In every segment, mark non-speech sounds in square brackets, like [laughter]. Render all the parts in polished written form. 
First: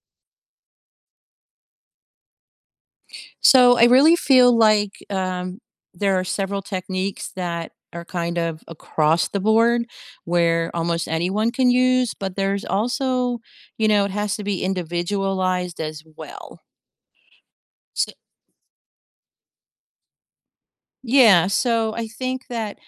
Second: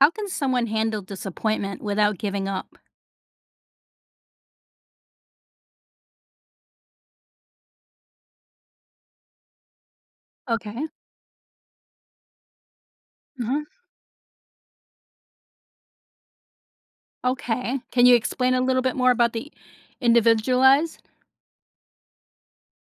How can someone handle disappointment without giving up? So I really feel like there are several techniques that are kind of across the board where Okay. almost anyone can use, but there's also, Uh-huh. It has to be individualized as well. Okay. Can So, you explain a little bit more about the individualized? yeah. So I think that,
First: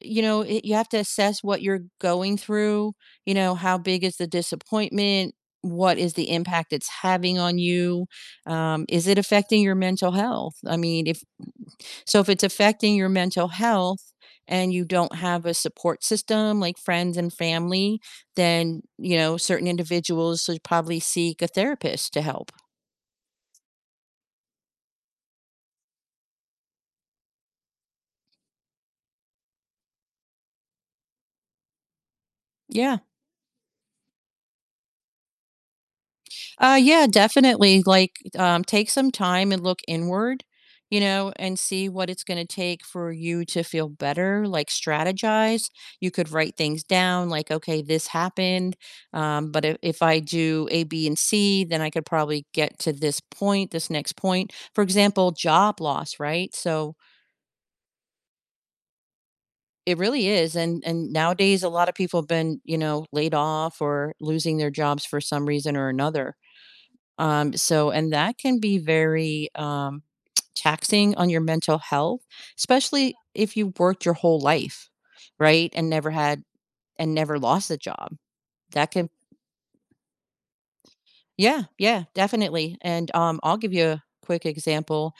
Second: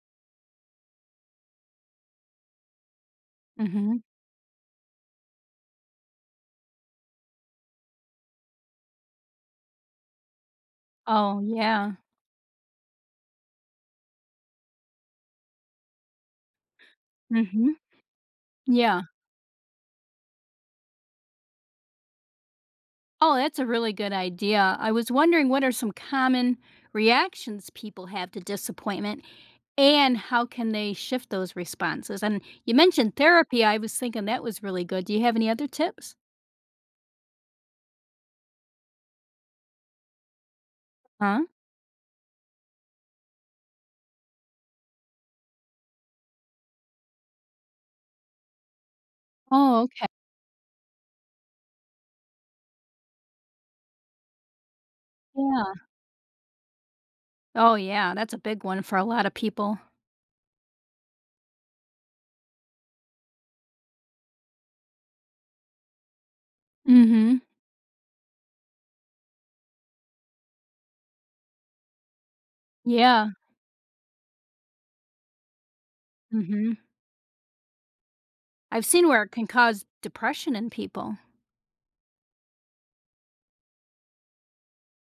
you have to assess what you're going through. How Mhm. big is the disappointment? What is the impact it's having on you? Is it affecting your mental health? I mean, if Oh, yeah. so if it's affecting your mental health and you don't have a support system like friends and Mhm. family, then, Yeah. Certain individuals should probably seek a therapist to help. Oh, that's a really good idea. I was wondering what are some common reactions people have to disappointment and how can they shift those responses? And you Yeah. mentioned therapy. I was thinking that was really good. Do you have any other tips? Yeah, definitely. Like, take some time and look inward, Huh? and see what it's going to take for you to feel better. Like, strategize. You could write things down, like, okay, this happened. Um, but if, Oh, if okay. I do A, B, and C, then I could probably get to this point, this next point. For example, Yeah. job loss, right? So, Oh, yeah. That's a big one for a lot of people. it really is, and nowadays a lot of people have been, laid off or losing their jobs for some reason or another. Mhm. So, and that can be very, taxing on your mental health, especially Yeah. if you worked your whole life, right? And never had Mhm. and never lost a job. I've That seen can, where it can cause depression in people. yeah, yeah, definitely. And I'll give you a quick example.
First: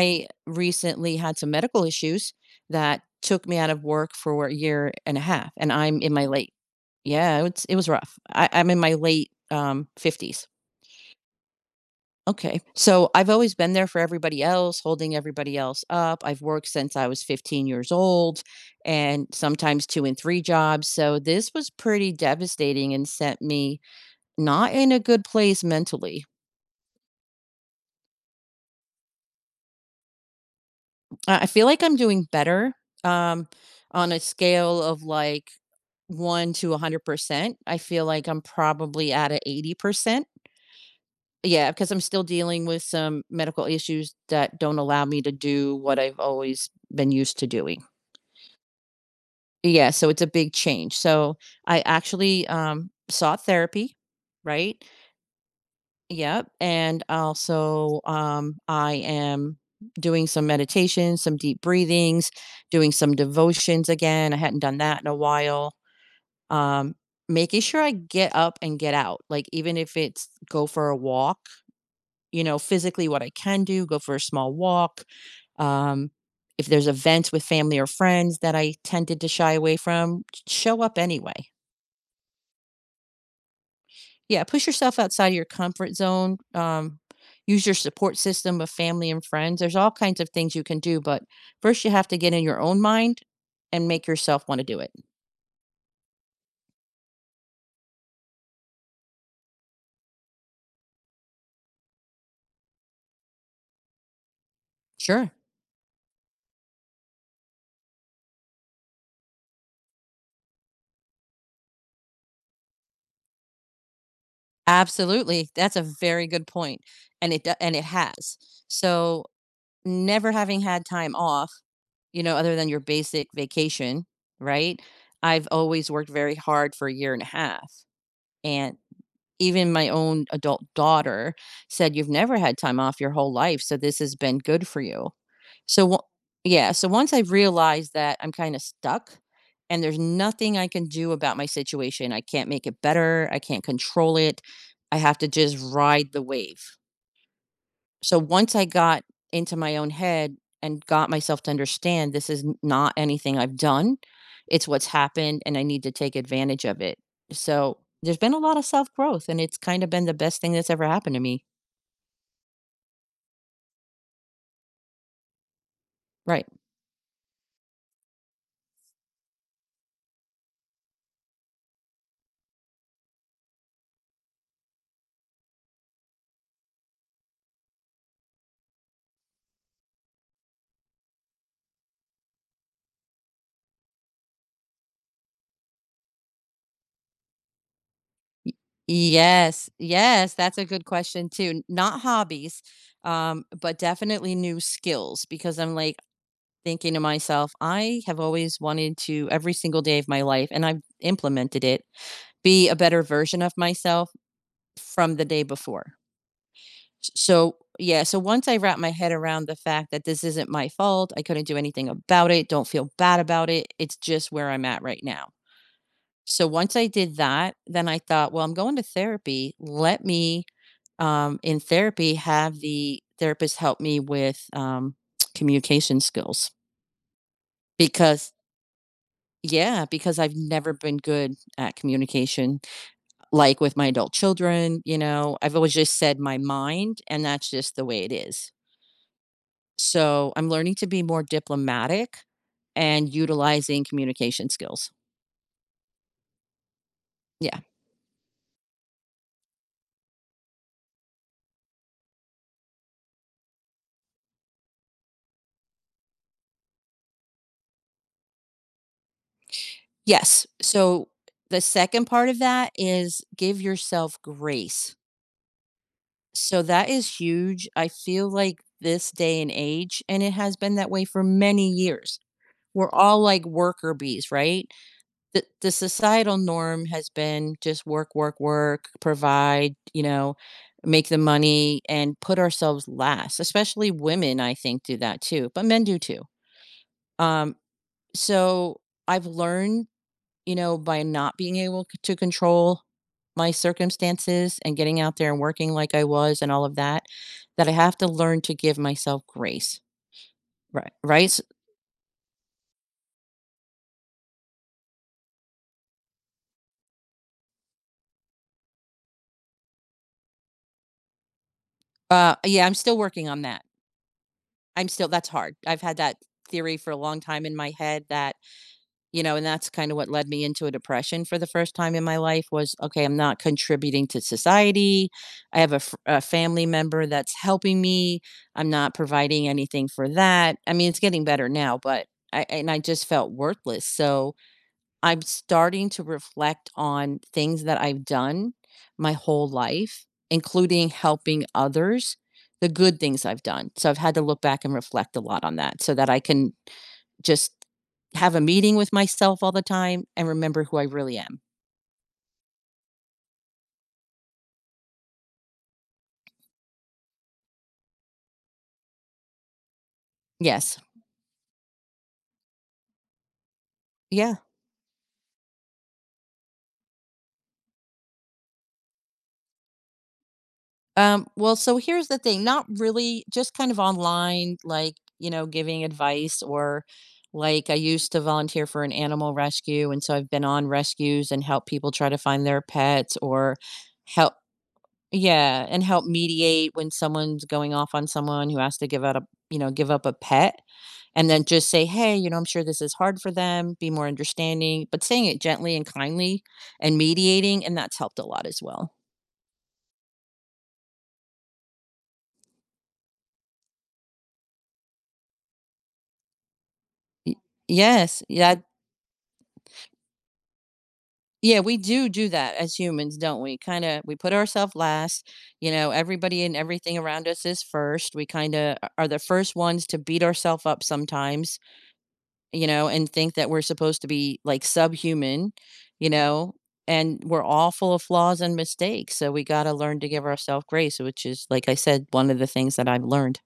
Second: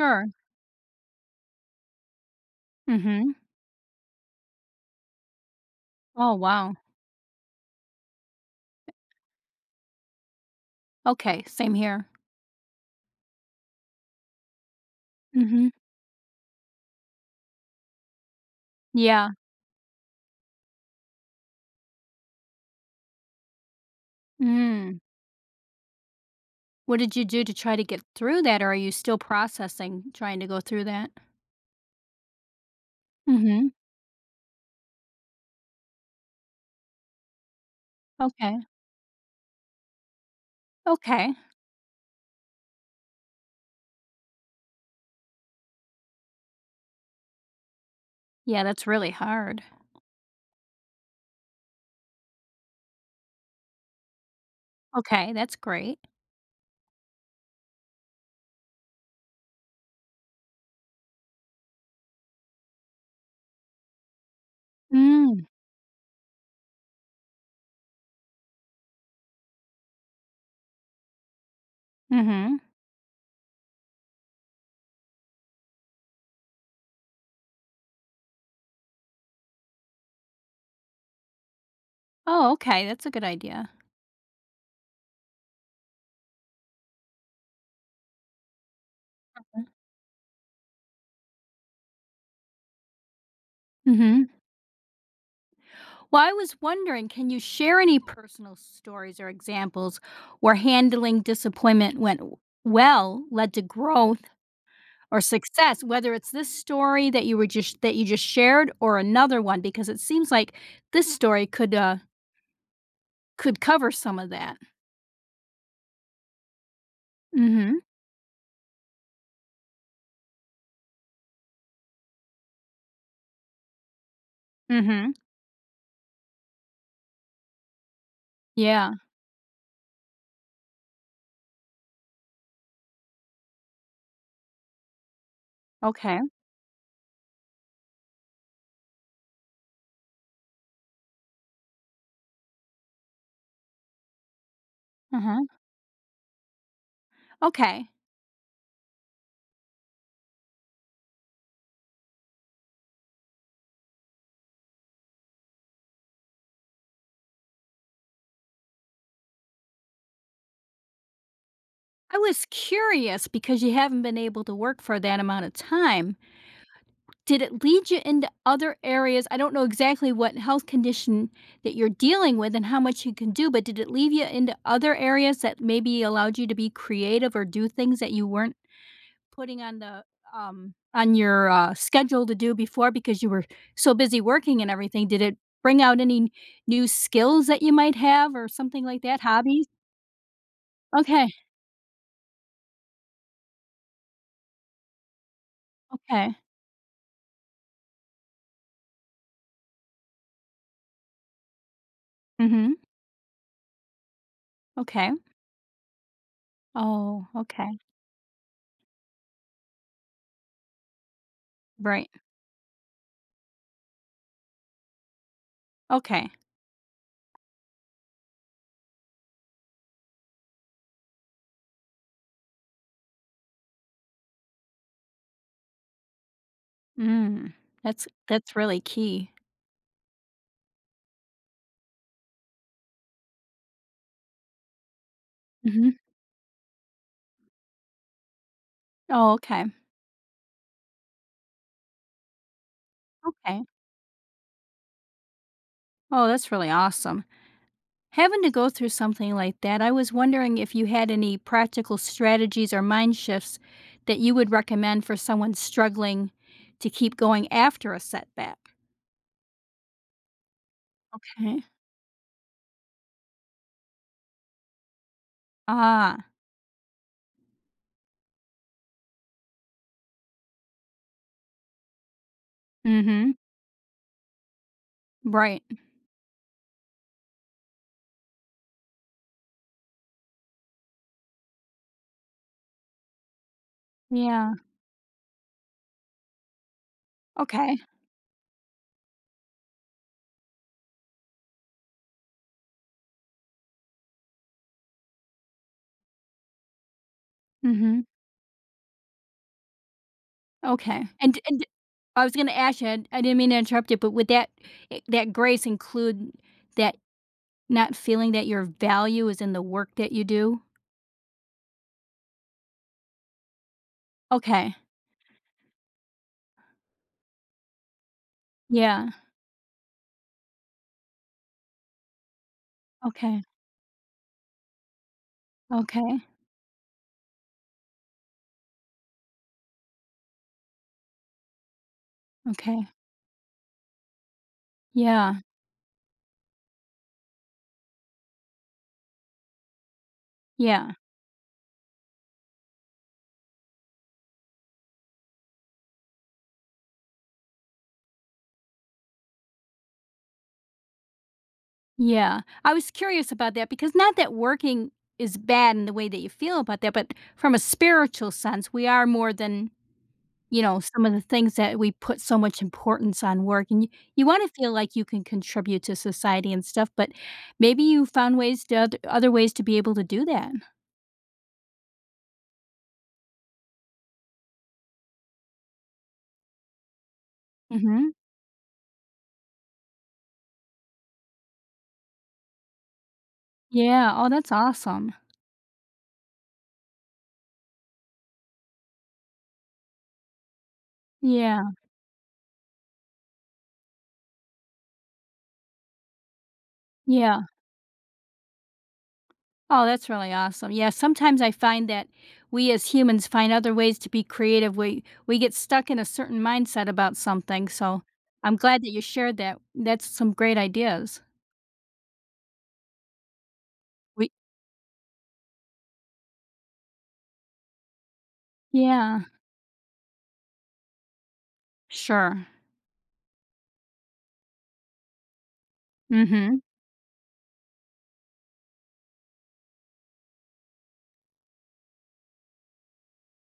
Sure. recently had some medical issues that Mhm. took me out of work for a year and a half, and I'm in my Oh, late, wow. yeah, it was rough. I'm in my late 50s. Okay, same here. Okay. So I've always been there for everybody else, holding everybody Mhm. else up. I've worked since I was 15 years old and Yeah. sometimes two and three jobs. So this was pretty devastating and sent me not in Mm. a good place mentally. What did you do to try to get through that, or are you still processing trying to go through that? I feel like I'm doing better, um, Mhm. on a scale of like one to 100%. I feel like I'm Okay. probably at a 80%. Okay. Yeah, because I'm still dealing with some medical issues that don't allow me to do what I've always been used to doing. Yeah, that's really hard. Yeah, so it's a big change. So I actually, sought therapy, right? Okay, that's great. Yep, and also, I am doing some meditation, some deep breathings, doing some devotions again. I hadn't done that in a Mm. while. Um, making sure I get up and get out, like, even if it's go for a walk, Mhm. physically what I can do, go for a small walk. Um, if there's events with family or friends that I tended to shy away from, show up anyway. Oh, okay, that's a good idea. Yeah, push yourself outside of your comfort zone. Use your support system of family and friends. There's all kinds of things you can do, but first you have to get in your own mind and make Mhm. yourself want to do it. Well, I was wondering, can you share any personal stories or examples where handling disappointment well led to growth or Sure. success, whether it's this story that you just shared or another one because it seems like this story could could cover some of that. Absolutely. That's a very good point, and Mhm. it has. So, never having had time off, other than your basic vacation, right? Mhm. I've always worked very hard for a year and a half. And Yeah. even my own adult daughter said, "You've never had time off your whole life, so this has been good for you." So wo Okay. Yeah, so once I've realized that I'm kinda stuck and there's nothing I can do about my situation, I can't make it better, I can't control it, I have to Uh-huh. just ride the wave. Okay. So once I got into my own head and got myself to understand this is n not anything I've done, it's what's happened and I need to take advantage of it. So there's been a lot of self-growth and it's kinda been the best thing that's ever happened to me. I was curious because you haven't been able to work for that amount of time. Right. Did it lead you into other areas? I don't know exactly what health condition that you're dealing with and how much you can do, but did it lead you into other areas that maybe allowed you to be creative or do things that you weren't putting on the on your schedule to do before because you were so busy working and everything? Did it bring out any new skills that you might have or Y something like that? Hobbies? yes, yes, that's a good Okay. question too. Not hobbies, but definitely new skills because I'm, like, Okay. thinking to myself, "I have always wanted to every single day of my life," and I've implemented it, be Mm-hmm. a better version of myself Okay. from the day before. Oh, So, okay. yeah, so once I wrap my head around the fact that this isn't my fault, I couldn't do anything Right. about it, don't feel bad about it, it's just where I'm at right now. Okay. So, once I did that, then I thought, well, I'm going to therapy. Let me, in therapy, have the therapist help me with, communication skills, Mm. That's because, that's really key. yeah, because I've never been good at communication like with my adult children. I've always Mhm. just said my mind, and that's just the way it is. Oh, okay. So, I'm learning to be more diplomatic and Okay. utilizing communication skills. Oh, that's really awesome. Yeah. Having to go through something like that, I was wondering if you had any practical strategies or mind shifts that you would recommend for someone struggling to keep going after a setback. Yes. So, the Okay. second part of that is give yourself grace. Ah. So, that is huge. I feel like this day and age, and it has been that way for many years, we're all Mhm. like worker bees, right? the Right. the societal norm has been just work, work, work, provide, make the money and put ourselves last. Especially women, I Yeah. think, do that too, but men do too. Um, Okay. so I've learned, by not being able to control my circumstances and getting out there and working like I was and all of that, that I have Mhm. to learn to give myself grace. Right. Okay. Right. And and I was going to ask you, I didn't mean to interrupt you, but would that grace include that not feeling that your value is in the work that you do? Yeah, I'm still working on that. Okay. I'm still, that's hard. I've had that theory for a long time in my head that, Yeah. you know, and that's kind of what led me into a depression for the first time in my life, was, okay, I'm not Okay, contributing to society. I have a, okay, a family member that's helping me. I'm not providing anything for that. I mean, it's getting better now, but I, and I okay. just felt worthless. So I'm Yeah, starting to reflect on things that I've done my whole life, including yeah, helping others, the good things I've done. So I've had to look back and reflect a lot on that so that I can just have a meeting with myself all the time and remember who I really am. yeah. I was curious about that because not that working is bad in the way that you feel about that, but from a spiritual sense, we are more than, you know, Yes. some of the things that we put so much importance on work. And you Yeah. want to feel like you can contribute to society and stuff, but maybe you found ways to other, other ways to be able to do that. Well, so here's the thing, not really, just kind of online, like, giving advice, or like I Hmm. used to volunteer for an animal rescue. And so I've been on rescues and help people try to find their pets, or Yeah. Oh, help that's awesome. yeah, and help mediate when someone's going off on someone who has to give out a, give up a pet, and then Yeah, just say, "Hey, you know, I'm sure this is hard for them, be more understanding," but saying it gently and kindly and yeah. mediating, and that's helped a lot as well. Oh, that's really awesome. Yeah, sometimes I find that we as humans find other ways to be creative. We get stuck in a certain mindset about Y something. So Yes, I'm yeah, glad that you shared that. That's some great ideas. yeah, we do do that as humans, don't we? Kinda we We, put ourselves last, everybody and everything around us is first, we kinda are the yeah, first ones to beat ourselves up sometimes, sure. And think that we're supposed to be like subhuman, you Mm-hmm. know, and we're all full of flaws and mistakes. So we got to learn to give ourselves grace, which is, like I said, one of the things that I've learned.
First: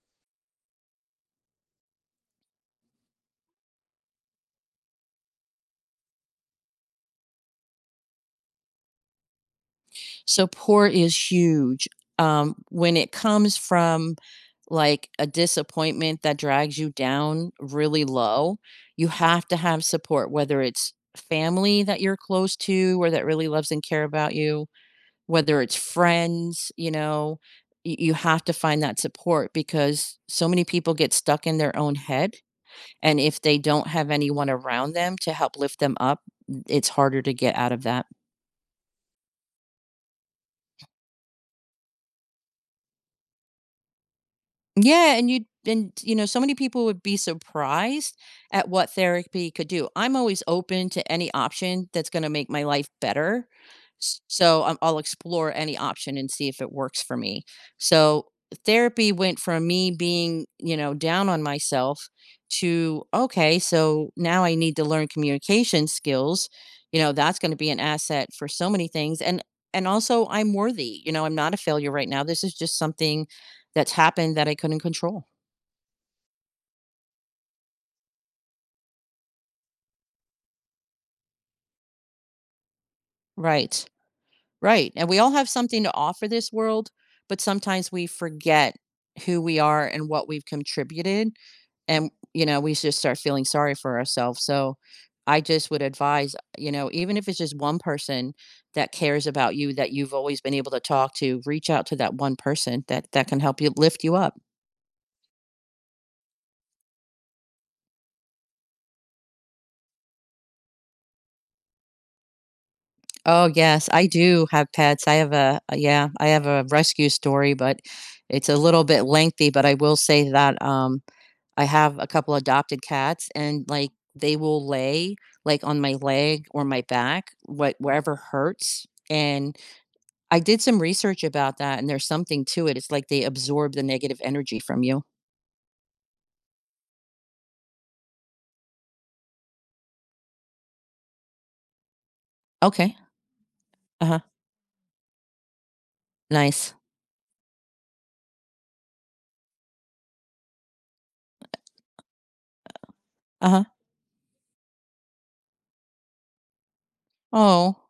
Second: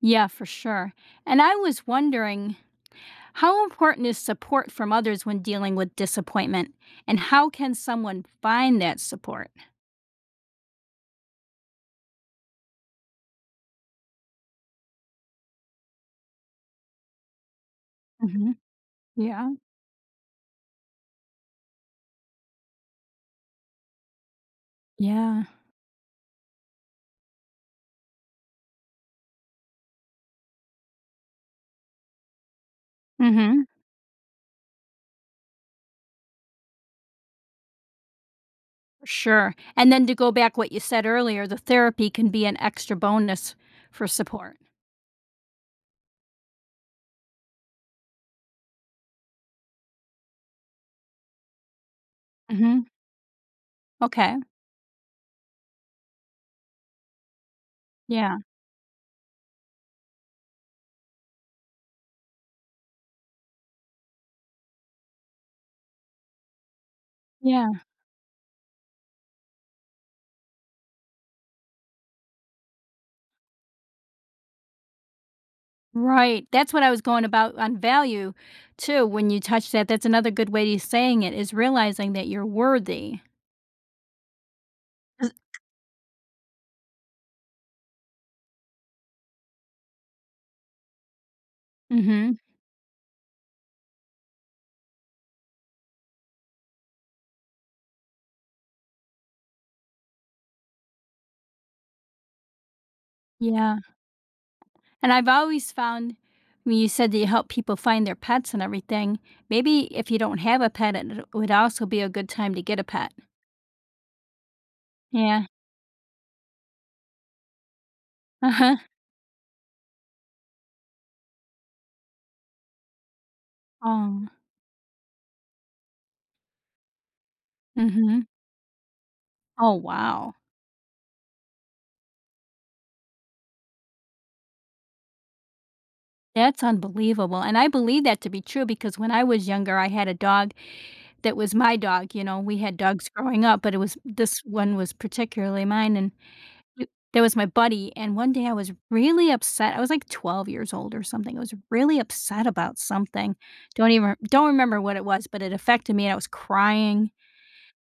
Yeah, for sure. And I was wondering how important is support from others when dealing with disappointment? And how can someone find that support? Support is huge. When it comes from like a disappointment that drags you down really Mm-hmm. low, you have Yeah. to have support, whether it's family that you're close to or that really loves and care about you, Yeah. whether it's friends. You have to find that support because so many people get stuck in their own head. And if they Mm-hmm. don't have anyone around them to help lift them up, it's harder to get out of that. Sure. And then to go back what you said earlier, the therapy can be an extra bonus for support. Yeah, and so many people would be surprised at what therapy could do. I'm always open to any option that's gonna make my Mhm. life better. S Okay. so, I'll explore any option and see if it works for me. So, Yeah. therapy went from me being, down on myself to, "Okay, so now I need to learn communication skills." You know, that's gonna be an Yeah. asset for so many things, and also I'm worthy. I'm not a failure right now. This is just something that's happened that I couldn't control. Right. That's what I was going about on value too when you touch that. That's another good way to saying it is realizing that you're worthy. Right, right, and we all Is- have something to offer this world, but sometimes we forget who we are and what we've contributed, and, Mhm. We just start feeling sorry for ourselves. So I just would advise, even if it's just one person that cares about you that you've always been able to talk to, reach out to that one person that that can help you Yeah. lift you up. And I've always found when you said that you help people find their pets and everything, maybe if you don't have a pet, it would also be a good time to get a pet. Oh, yes, I do have pets. I have Yeah. Yeah, I have a rescue story, but it's Uh a huh. little bit lengthy, but I will say that, I have a couple adopted cats and, like, Oh. they will lay, like, on my leg or my back, what Mm wherever hmm. hurts, and Oh, wow. I did some research about that, and there's something to it. It's like they absorb the negative energy from you. That's unbelievable, and I believe that to be true because when I was younger, I had a dog that was my dog, you know, we had Okay. dogs growing up, but it was Uh-huh. this one was particularly mine, and Nice. y that was my buddy, and one day I was really upset, I was, like, 12 years old or something, I was really upset about something, Uh-huh. Don't remember what it was, but it affected me, and I was crying, Oh,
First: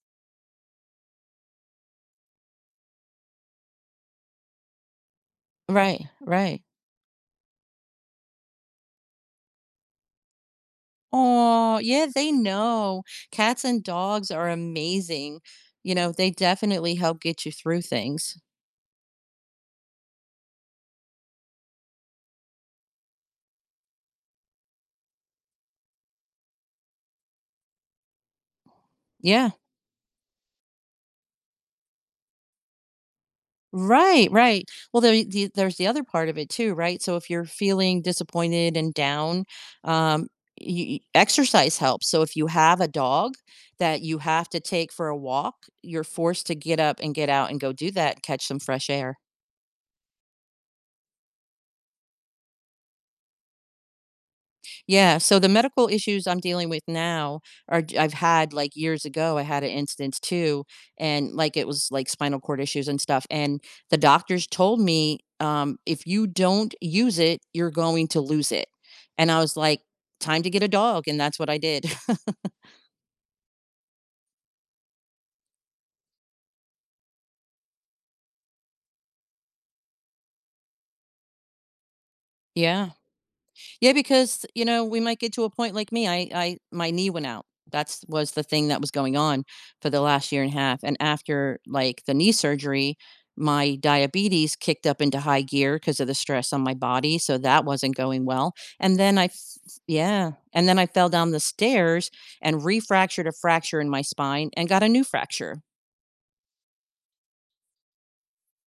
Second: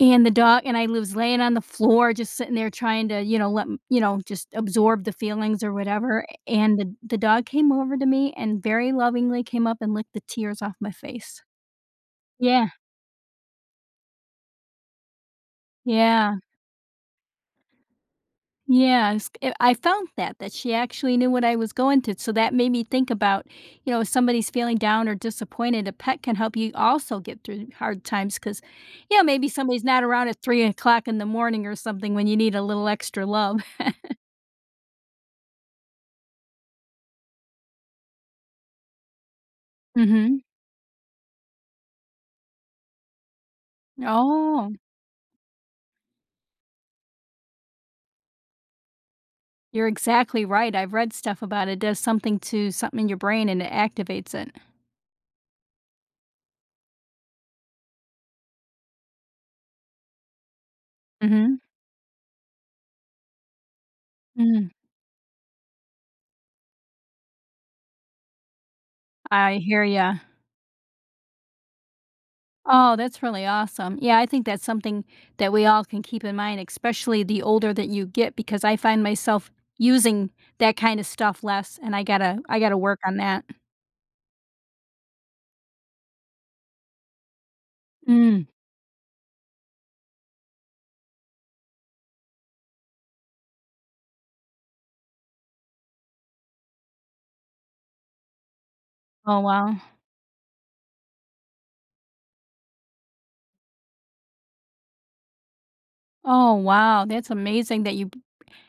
and the dog and I was laying on the floor just sitting there trying to, you know, let m you know, just absorb the feelings or right, whatever, right. and the dog came over to me and very lovingly came up and licked the tears off my face. Oh yeah, they Yeah, know. Cats and dogs are amazing. You know, they yeah, definitely help get you through things. yeah, I felt that, that she actually knew what I was going through. So that made me think about, you know, if somebody's feeling down or disappointed, a pet can help you also get through hard times 'cause, you know, maybe Yeah. somebody's not around at 3 o'clock in the morning or something when you need a little extra love. [laughs] Right, right. Well, there's the other part of it too, right? So if you're feeling disappointed and down, um, Mhm. y exercise helps. So if you have a dog that you have to Oh. take for a walk, you're forced to get up and get out and go do that and catch some fresh air. You're exactly right, I've read stuff about it. It does something to something in your brain and it activates it. Yeah, so the medical issues I'm dealing with now, are j I've had, like, years ago, I had an instance too, and, like, Mhm, it was, like, spinal cord issues and stuff, and the doctors mhm, told me, "If you don't use it, you're going to lose it." And I I was like, hear ya. "Time to get a dog," and that's what I did. [laughs] Oh, that's really awesome. Yeah, I think that's something that we all can keep in mind, especially the older that you get, because I find myself using that kinda stuff less, and I gotta Yeah. work on that. Yeah, because, we might get to a point like me. I My knee went out. That's was Mm. the thing that was going on for the last year and a half, and after, like, the knee surgery, my diabetes kicked up into high gear because of the stress on my body, so that wasn't going well, and then I f Oh, wow. yeah, and then I fell down the stairs and refractured a fracture in my spine and got a new fracture. Oh, wow, that's amazing that you b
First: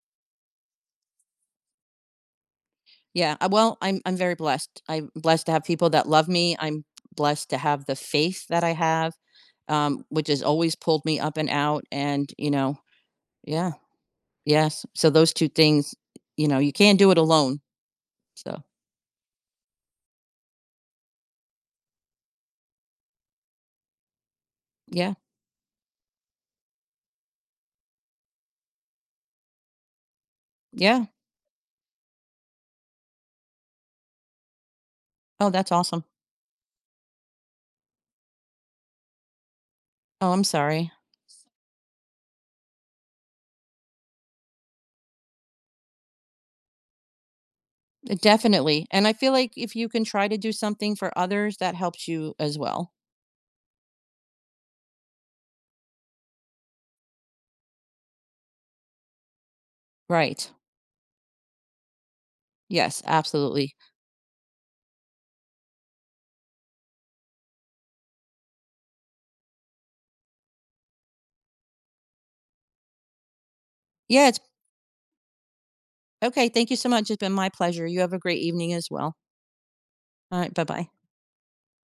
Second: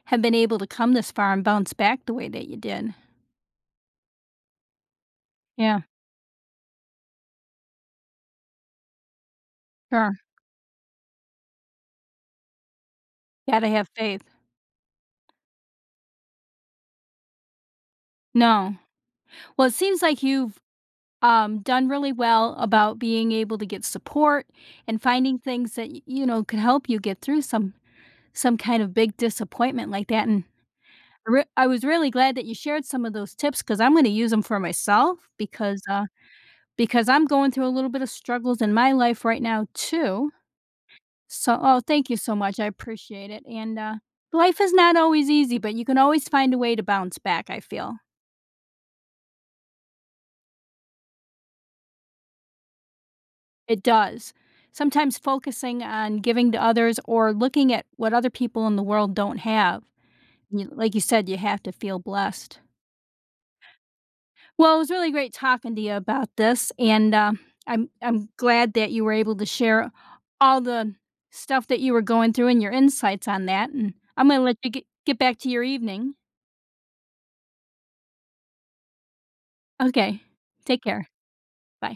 have been able to come this far and bounce back the way that you did. Yeah, well, I'm very blessed. I'm blessed to have Yeah, people that love me. I'm blessed to have the faith that I have, sure. which has always pulled me up and out and, Gotta yeah, have faith. yes. So those two things, you can't do it alone. So, No. Well, it seems like you've done really well about being able to get support and yeah, finding things that you know could help you get through some kind of big disappointment like that. And yeah. I was really glad that you shared some of those tips because I'm going to use them for myself Oh, that's awesome. Because I'm going through a little bit of struggles in my life right now too. Oh, I'm sorry. So oh, thank you so much. I appreciate it. And life is not always easy, but you can always find a way to bounce back. I feel. Definitely, and I feel like if you can try to do something for others, that helps you as well. It does. Sometimes focusing on giving to others or looking at what other people in the world don't have. Right. You, like you said, you have to feel blessed. Yes, absolutely. Well, it was really great talking to you about this, and I'm glad that you were able to share all the stuff that you were going through and your insights on that. And I'm Yeah, going it's to let you get back to your evening. okay, thank you so much. It's been my pleasure. You have a great evening as well. Okay, Alright, take bye-bye. care. Bye.